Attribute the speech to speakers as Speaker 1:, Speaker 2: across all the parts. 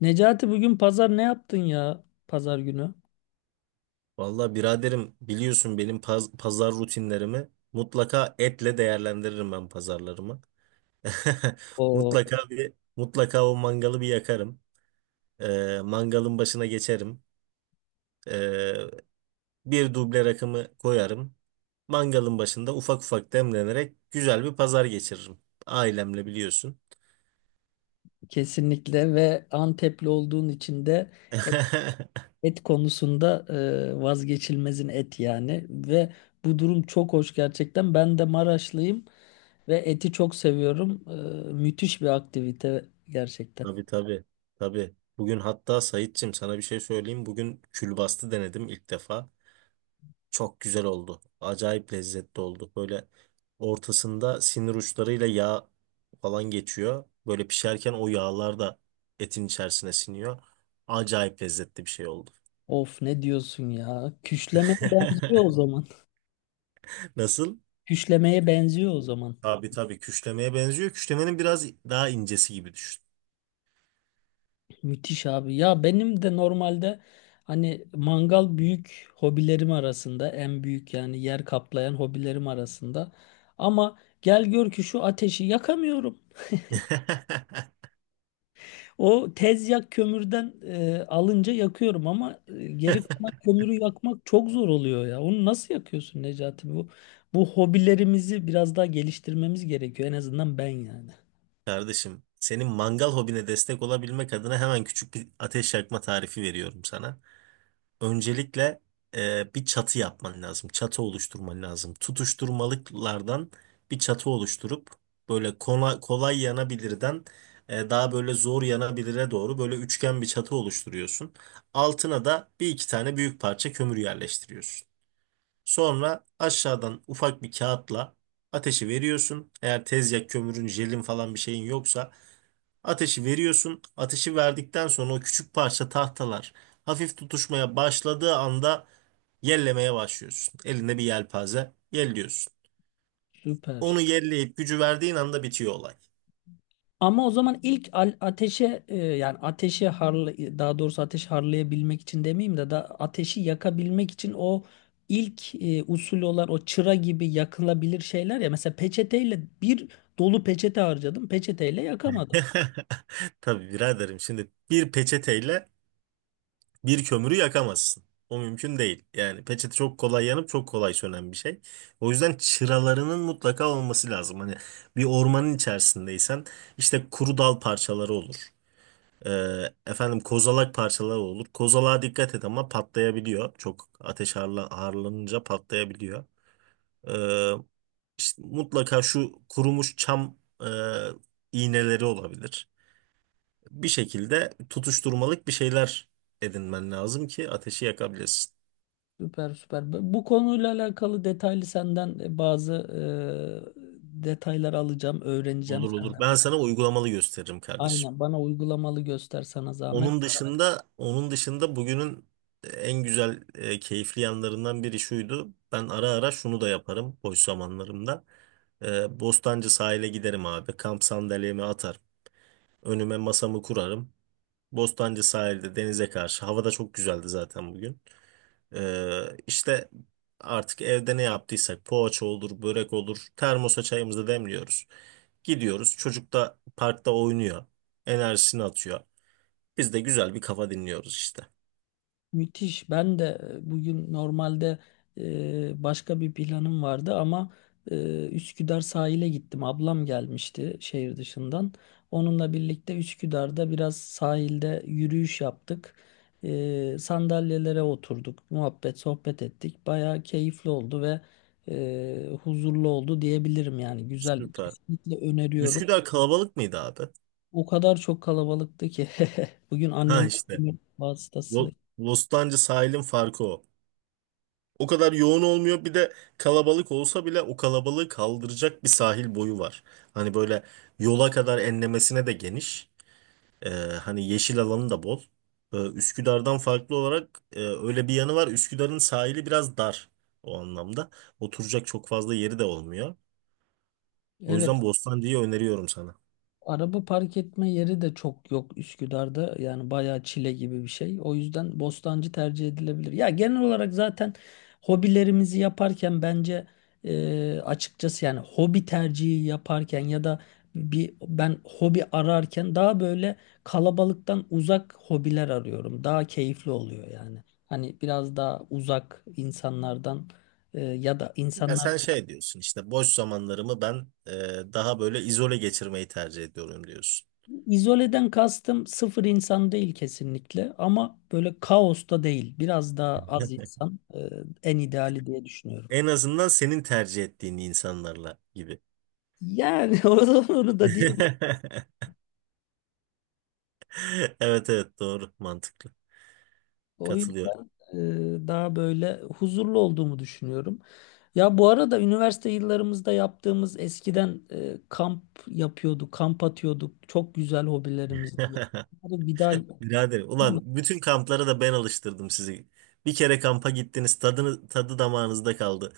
Speaker 1: Necati bugün pazar ne yaptın ya pazar günü?
Speaker 2: Vallahi biraderim biliyorsun benim pazar rutinlerimi mutlaka etle değerlendiririm ben pazarlarımı.
Speaker 1: O
Speaker 2: Mutlaka mutlaka o mangalı bir yakarım. Mangalın başına geçerim. Ee, Bir duble rakımı koyarım. Mangalın başında ufak ufak demlenerek güzel bir pazar geçiririm. Ailemle biliyorsun.
Speaker 1: kesinlikle, ve Antepli olduğun için de et, et konusunda vazgeçilmezin et yani. Ve bu durum çok hoş gerçekten. Ben de Maraşlıyım ve eti çok seviyorum. Müthiş bir aktivite gerçekten.
Speaker 2: Tabii tabii. Tabii. Bugün hatta Saitçim sana bir şey söyleyeyim. Bugün külbastı denedim ilk defa. Çok güzel oldu. Acayip lezzetli oldu. Böyle ortasında sinir uçlarıyla yağ falan geçiyor. Böyle pişerken o yağlar da etin içerisine siniyor. Acayip lezzetli bir şey oldu.
Speaker 1: Of ne diyorsun ya? Küşlemeye benziyor o zaman.
Speaker 2: Nasıl?
Speaker 1: Küşlemeye benziyor o zaman.
Speaker 2: Tabii tabii küşlemeye benziyor. Küşlemenin biraz daha incesi gibi düşün.
Speaker 1: Müthiş abi. Ya benim de normalde hani mangal büyük hobilerim arasında, en büyük yani yer kaplayan hobilerim arasında. Ama gel gör ki şu ateşi yakamıyorum. O tez yak kömürden alınca yakıyorum ama geri kalan kömürü yakmak çok zor oluyor ya. Onu nasıl yakıyorsun Necati? Bu hobilerimizi biraz daha geliştirmemiz gerekiyor. En azından ben yani.
Speaker 2: Kardeşim, senin mangal hobine destek olabilmek adına hemen küçük bir ateş yakma tarifi veriyorum sana. Öncelikle bir çatı yapman lazım. Çatı oluşturman lazım. Tutuşturmalıklardan bir çatı oluşturup böyle kolay, kolay yanabilirden daha böyle zor yanabilire doğru böyle üçgen bir çatı oluşturuyorsun. Altına da bir iki tane büyük parça kömür yerleştiriyorsun. Sonra aşağıdan ufak bir kağıtla ateşi veriyorsun. Eğer tezyak kömürün, jelin falan bir şeyin yoksa ateşi veriyorsun. Ateşi verdikten sonra o küçük parça tahtalar hafif tutuşmaya başladığı anda yellemeye başlıyorsun. Elinde bir yelpaze yelliyorsun. Onu
Speaker 1: Süper.
Speaker 2: yelleyip gücü verdiğin anda bitiyor olay.
Speaker 1: Ama o zaman ateşe yani ateşi harla, daha doğrusu ateşi harlayabilmek için demeyeyim de da ateşi yakabilmek için o ilk usul olan o çıra gibi yakılabilir şeyler ya, mesela peçeteyle bir dolu peçete harcadım, peçeteyle yakamadım.
Speaker 2: Tabii biraderim şimdi bir peçeteyle bir kömürü yakamazsın. O mümkün değil. Yani peçete çok kolay yanıp çok kolay sönen bir şey. O yüzden çıralarının mutlaka olması lazım. Hani bir ormanın içerisindeysen işte kuru dal parçaları olur. Efendim kozalak parçaları olur. Kozalağa dikkat et ama patlayabiliyor. Çok ateş harla, harlanınca patlayabiliyor. Ee, işte mutlaka şu kurumuş çam e, iğneleri olabilir. Bir şekilde tutuşturmalık bir şeyler edinmen lazım ki ateşi yakabilesin.
Speaker 1: Süper süper. Bu konuyla alakalı detaylı senden bazı detaylar alacağım, öğreneceğim
Speaker 2: Olur olur.
Speaker 1: senden.
Speaker 2: Ben sana uygulamalı gösteririm kardeşim.
Speaker 1: Aynen, bana uygulamalı göster sana zahmet.
Speaker 2: Onun dışında bugünün en güzel keyifli yanlarından biri şuydu. Ben ara ara şunu da yaparım boş zamanlarımda. Bostancı sahile giderim abi. Kamp sandalyemi atarım. Önüme masamı kurarım. Bostancı sahilde denize karşı. Hava da çok güzeldi zaten bugün. İşte artık evde ne yaptıysak poğaça olur, börek olur. Termosa çayımızı demliyoruz. Gidiyoruz. Çocuk da parkta oynuyor. Enerjisini atıyor. Biz de güzel bir kafa dinliyoruz işte.
Speaker 1: Müthiş. Ben de bugün normalde başka bir planım vardı ama Üsküdar sahile gittim. Ablam gelmişti şehir dışından. Onunla birlikte Üsküdar'da biraz sahilde yürüyüş yaptık. Sandalyelere oturduk, muhabbet, sohbet ettik. Bayağı keyifli oldu ve huzurlu oldu diyebilirim yani. Güzel.
Speaker 2: Süper.
Speaker 1: Kesinlikle öneriyorum.
Speaker 2: Üsküdar kalabalık mıydı abi?
Speaker 1: O kadar çok kalabalıktı ki bugün
Speaker 2: Ha
Speaker 1: anneler
Speaker 2: işte.
Speaker 1: günü vasıtası.
Speaker 2: Lo- Bostancı sahilin farkı o. O kadar yoğun olmuyor. Bir de kalabalık olsa bile o kalabalığı kaldıracak bir sahil boyu var. Hani böyle yola kadar enlemesine de geniş. Ee, Hani yeşil alanı da bol. Üsküdar'dan farklı olarak öyle bir yanı var. Üsküdar'ın sahili biraz dar o anlamda. Oturacak çok fazla yeri de olmuyor. O
Speaker 1: Evet.
Speaker 2: yüzden Bostancı'yı öneriyorum sana.
Speaker 1: Araba park etme yeri de çok yok Üsküdar'da. Yani bayağı çile gibi bir şey. O yüzden Bostancı tercih edilebilir. Ya genel olarak zaten hobilerimizi yaparken bence açıkçası yani hobi tercihi yaparken ya da bir, ben hobi ararken daha böyle kalabalıktan uzak hobiler arıyorum. Daha keyifli oluyor yani. Hani biraz daha uzak insanlardan, ya da
Speaker 2: Ya
Speaker 1: insanlar.
Speaker 2: sen şey diyorsun işte boş zamanlarımı ben daha böyle izole geçirmeyi tercih ediyorum diyorsun.
Speaker 1: İzoleden kastım sıfır insan değil kesinlikle, ama böyle kaosta değil. Biraz daha az insan en ideali diye düşünüyorum.
Speaker 2: En azından senin tercih ettiğin insanlarla gibi.
Speaker 1: Yani o zaman onu da diyeyim.
Speaker 2: Evet evet doğru mantıklı.
Speaker 1: O
Speaker 2: Katılıyorum.
Speaker 1: yüzden daha böyle huzurlu olduğumu düşünüyorum. Ya bu arada üniversite yıllarımızda yaptığımız, eskiden kamp yapıyorduk, kamp atıyorduk. Çok güzel hobilerimizdi. Bunları bir daha yapalım.
Speaker 2: Birader, ulan bütün kamplara da ben alıştırdım sizi. Bir kere kampa gittiniz, tadını, tadı damağınızda kaldı.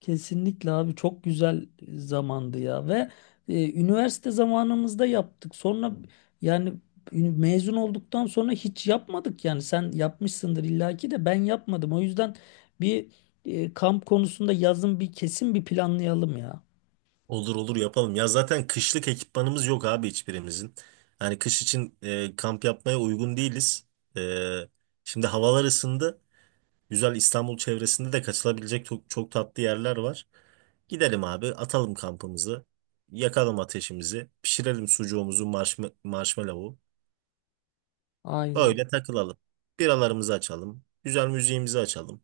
Speaker 1: Kesinlikle abi, çok güzel zamandı ya. Ve üniversite zamanımızda yaptık. Sonra yani mezun olduktan sonra hiç yapmadık yani. Sen yapmışsındır illaki de ben yapmadım. O yüzden bir kamp konusunda yazın bir kesin bir planlayalım ya.
Speaker 2: Olur olur yapalım. Ya zaten kışlık ekipmanımız yok abi hiçbirimizin. Hani kış için kamp yapmaya uygun değiliz. E, Şimdi havalar ısındı. Güzel İstanbul çevresinde de kaçılabilecek çok, çok tatlı yerler var. Gidelim abi, atalım kampımızı. Yakalım ateşimizi. Pişirelim sucuğumuzu, marshmallow'u.
Speaker 1: Aynen.
Speaker 2: Öyle takılalım. Biralarımızı açalım. Güzel müziğimizi açalım.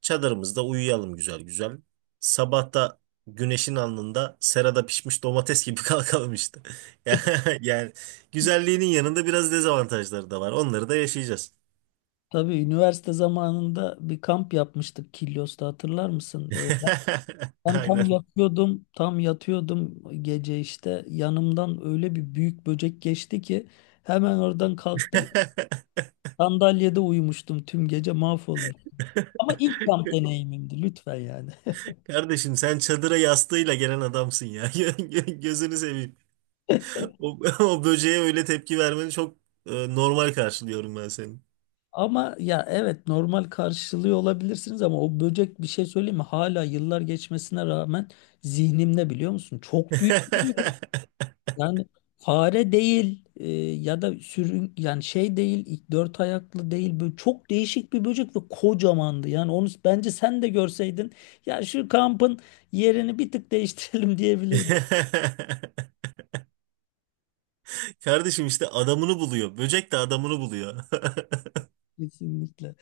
Speaker 2: Çadırımızda uyuyalım güzel güzel. Sabahta güneşin alnında serada pişmiş domates gibi kalkalım işte. Yani güzelliğinin yanında biraz dezavantajları da var. Onları da yaşayacağız.
Speaker 1: Tabii üniversite zamanında bir kamp yapmıştık Kilyos'ta, hatırlar mısın? Ben tam
Speaker 2: Aynen.
Speaker 1: yatıyordum, tam yatıyordum gece, işte yanımdan öyle bir büyük böcek geçti ki hemen oradan kalktım. Sandalyede uyumuştum, tüm gece mahvolmuş. Ama ilk kamp deneyimimdi, lütfen yani.
Speaker 2: Kardeşim sen çadıra yastığıyla gelen adamsın ya. Gözünü seveyim. O, o böceğe öyle tepki vermeni çok normal karşılıyorum ben senin.
Speaker 1: Ama ya evet, normal karşılıyor olabilirsiniz ama o böcek, bir şey söyleyeyim mi? Hala yıllar geçmesine rağmen zihnimde, biliyor musun? Çok büyük. Yani fare değil, ya da sürün yani şey değil, ilk dört ayaklı değil, böyle çok değişik bir böcek ve kocamandı. Yani onu bence sen de görseydin, ya şu kampın yerini bir tık değiştirelim diyebilirdim
Speaker 2: Kardeşim işte adamını buluyor. Böcek de adamını buluyor.
Speaker 1: kesinlikle.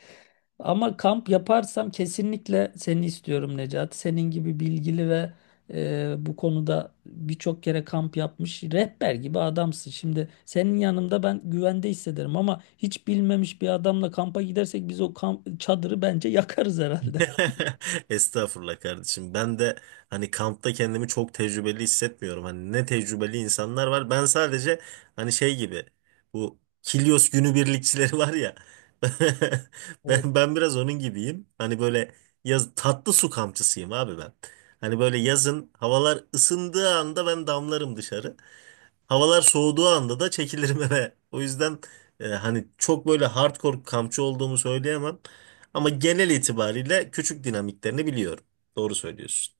Speaker 1: Ama kamp yaparsam kesinlikle seni istiyorum Necati. Senin gibi bilgili ve bu konuda birçok kere kamp yapmış, rehber gibi adamsın. Şimdi senin yanımda ben güvende hissederim, ama hiç bilmemiş bir adamla kampa gidersek biz, o kamp çadırı bence yakarız herhalde.
Speaker 2: Estağfurullah kardeşim. Ben de hani kampta kendimi çok tecrübeli hissetmiyorum. Hani ne tecrübeli insanlar var. Ben sadece hani şey gibi bu Kilyos günübirlikçileri var ya. Ben ben biraz onun gibiyim. Hani böyle yaz tatlı su kampçısıyım abi ben. Hani böyle yazın havalar ısındığı anda ben damlarım dışarı. Havalar soğuduğu anda da çekilirim eve. O yüzden hani çok böyle hardcore kampçı olduğumu söyleyemem. Ama genel itibariyle küçük dinamiklerini biliyorum. Doğru söylüyorsun.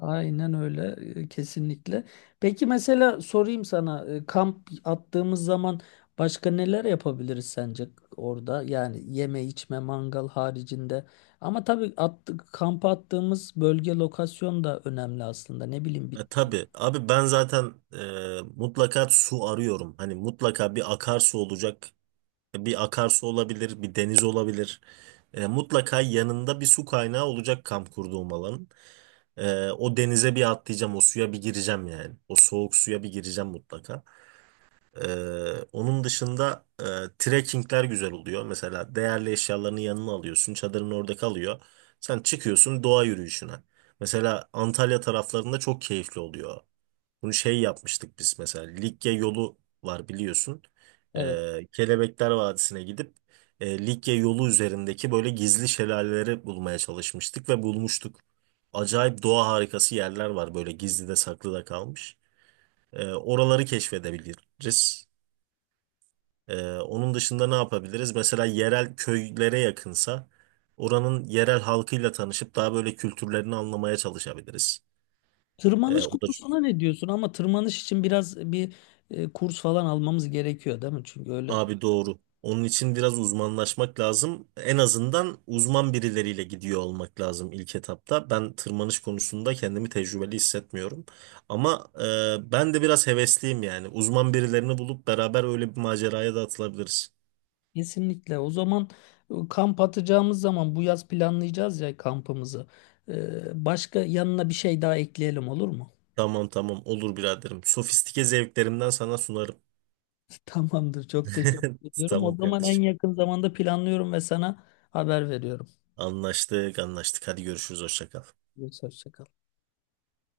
Speaker 1: Aynen öyle, kesinlikle. Peki mesela sorayım sana, kamp attığımız zaman başka neler yapabiliriz sence orada? Yani yeme içme mangal haricinde. Ama tabii kampa attığımız bölge, lokasyon da önemli aslında. Ne bileyim bir
Speaker 2: Tabii abi ben zaten mutlaka su arıyorum. Hani mutlaka bir akarsu olacak. Bir akarsu olabilir, bir deniz olabilir. Mutlaka yanında bir su kaynağı olacak kamp kurduğum alanın. O denize bir atlayacağım, o suya bir gireceğim yani. O soğuk suya bir gireceğim mutlaka. Onun dışında trekkingler güzel oluyor. Mesela değerli eşyalarını yanına alıyorsun. Çadırın orada kalıyor. Sen çıkıyorsun doğa yürüyüşüne. Mesela Antalya taraflarında çok keyifli oluyor. Bunu şey yapmıştık biz mesela. Likya yolu var biliyorsun.
Speaker 1: evet.
Speaker 2: Kelebekler Vadisi'ne gidip Likya yolu üzerindeki böyle gizli şelaleleri bulmaya çalışmıştık ve bulmuştuk. Acayip doğa harikası yerler var böyle gizli de saklı da kalmış. Oraları keşfedebiliriz. Onun dışında ne yapabiliriz? Mesela yerel köylere yakınsa oranın yerel halkıyla tanışıp daha böyle kültürlerini anlamaya çalışabiliriz.
Speaker 1: Tırmanış
Speaker 2: O da
Speaker 1: konusuna ne diyorsun? Ama tırmanış için biraz bir kurs falan almamız gerekiyor değil mi? Çünkü öyle.
Speaker 2: abi doğru. Onun için biraz uzmanlaşmak lazım. En azından uzman birileriyle gidiyor olmak lazım ilk etapta. Ben tırmanış konusunda kendimi tecrübeli hissetmiyorum. Ama ben de biraz hevesliyim yani. Uzman birilerini bulup beraber öyle bir maceraya da atılabiliriz.
Speaker 1: Kesinlikle. O zaman kamp atacağımız zaman bu yaz planlayacağız ya kampımızı. Başka yanına bir şey daha ekleyelim olur mu?
Speaker 2: Tamam tamam olur biraderim. Sofistike zevklerimden sana sunarım.
Speaker 1: Tamamdır. Çok teşekkür ediyorum.
Speaker 2: Tamam
Speaker 1: O zaman en
Speaker 2: kardeşim.
Speaker 1: yakın zamanda planlıyorum ve sana haber veriyorum.
Speaker 2: Anlaştık, anlaştık. Hadi görüşürüz. Hoşça kal.
Speaker 1: Hoşça kal.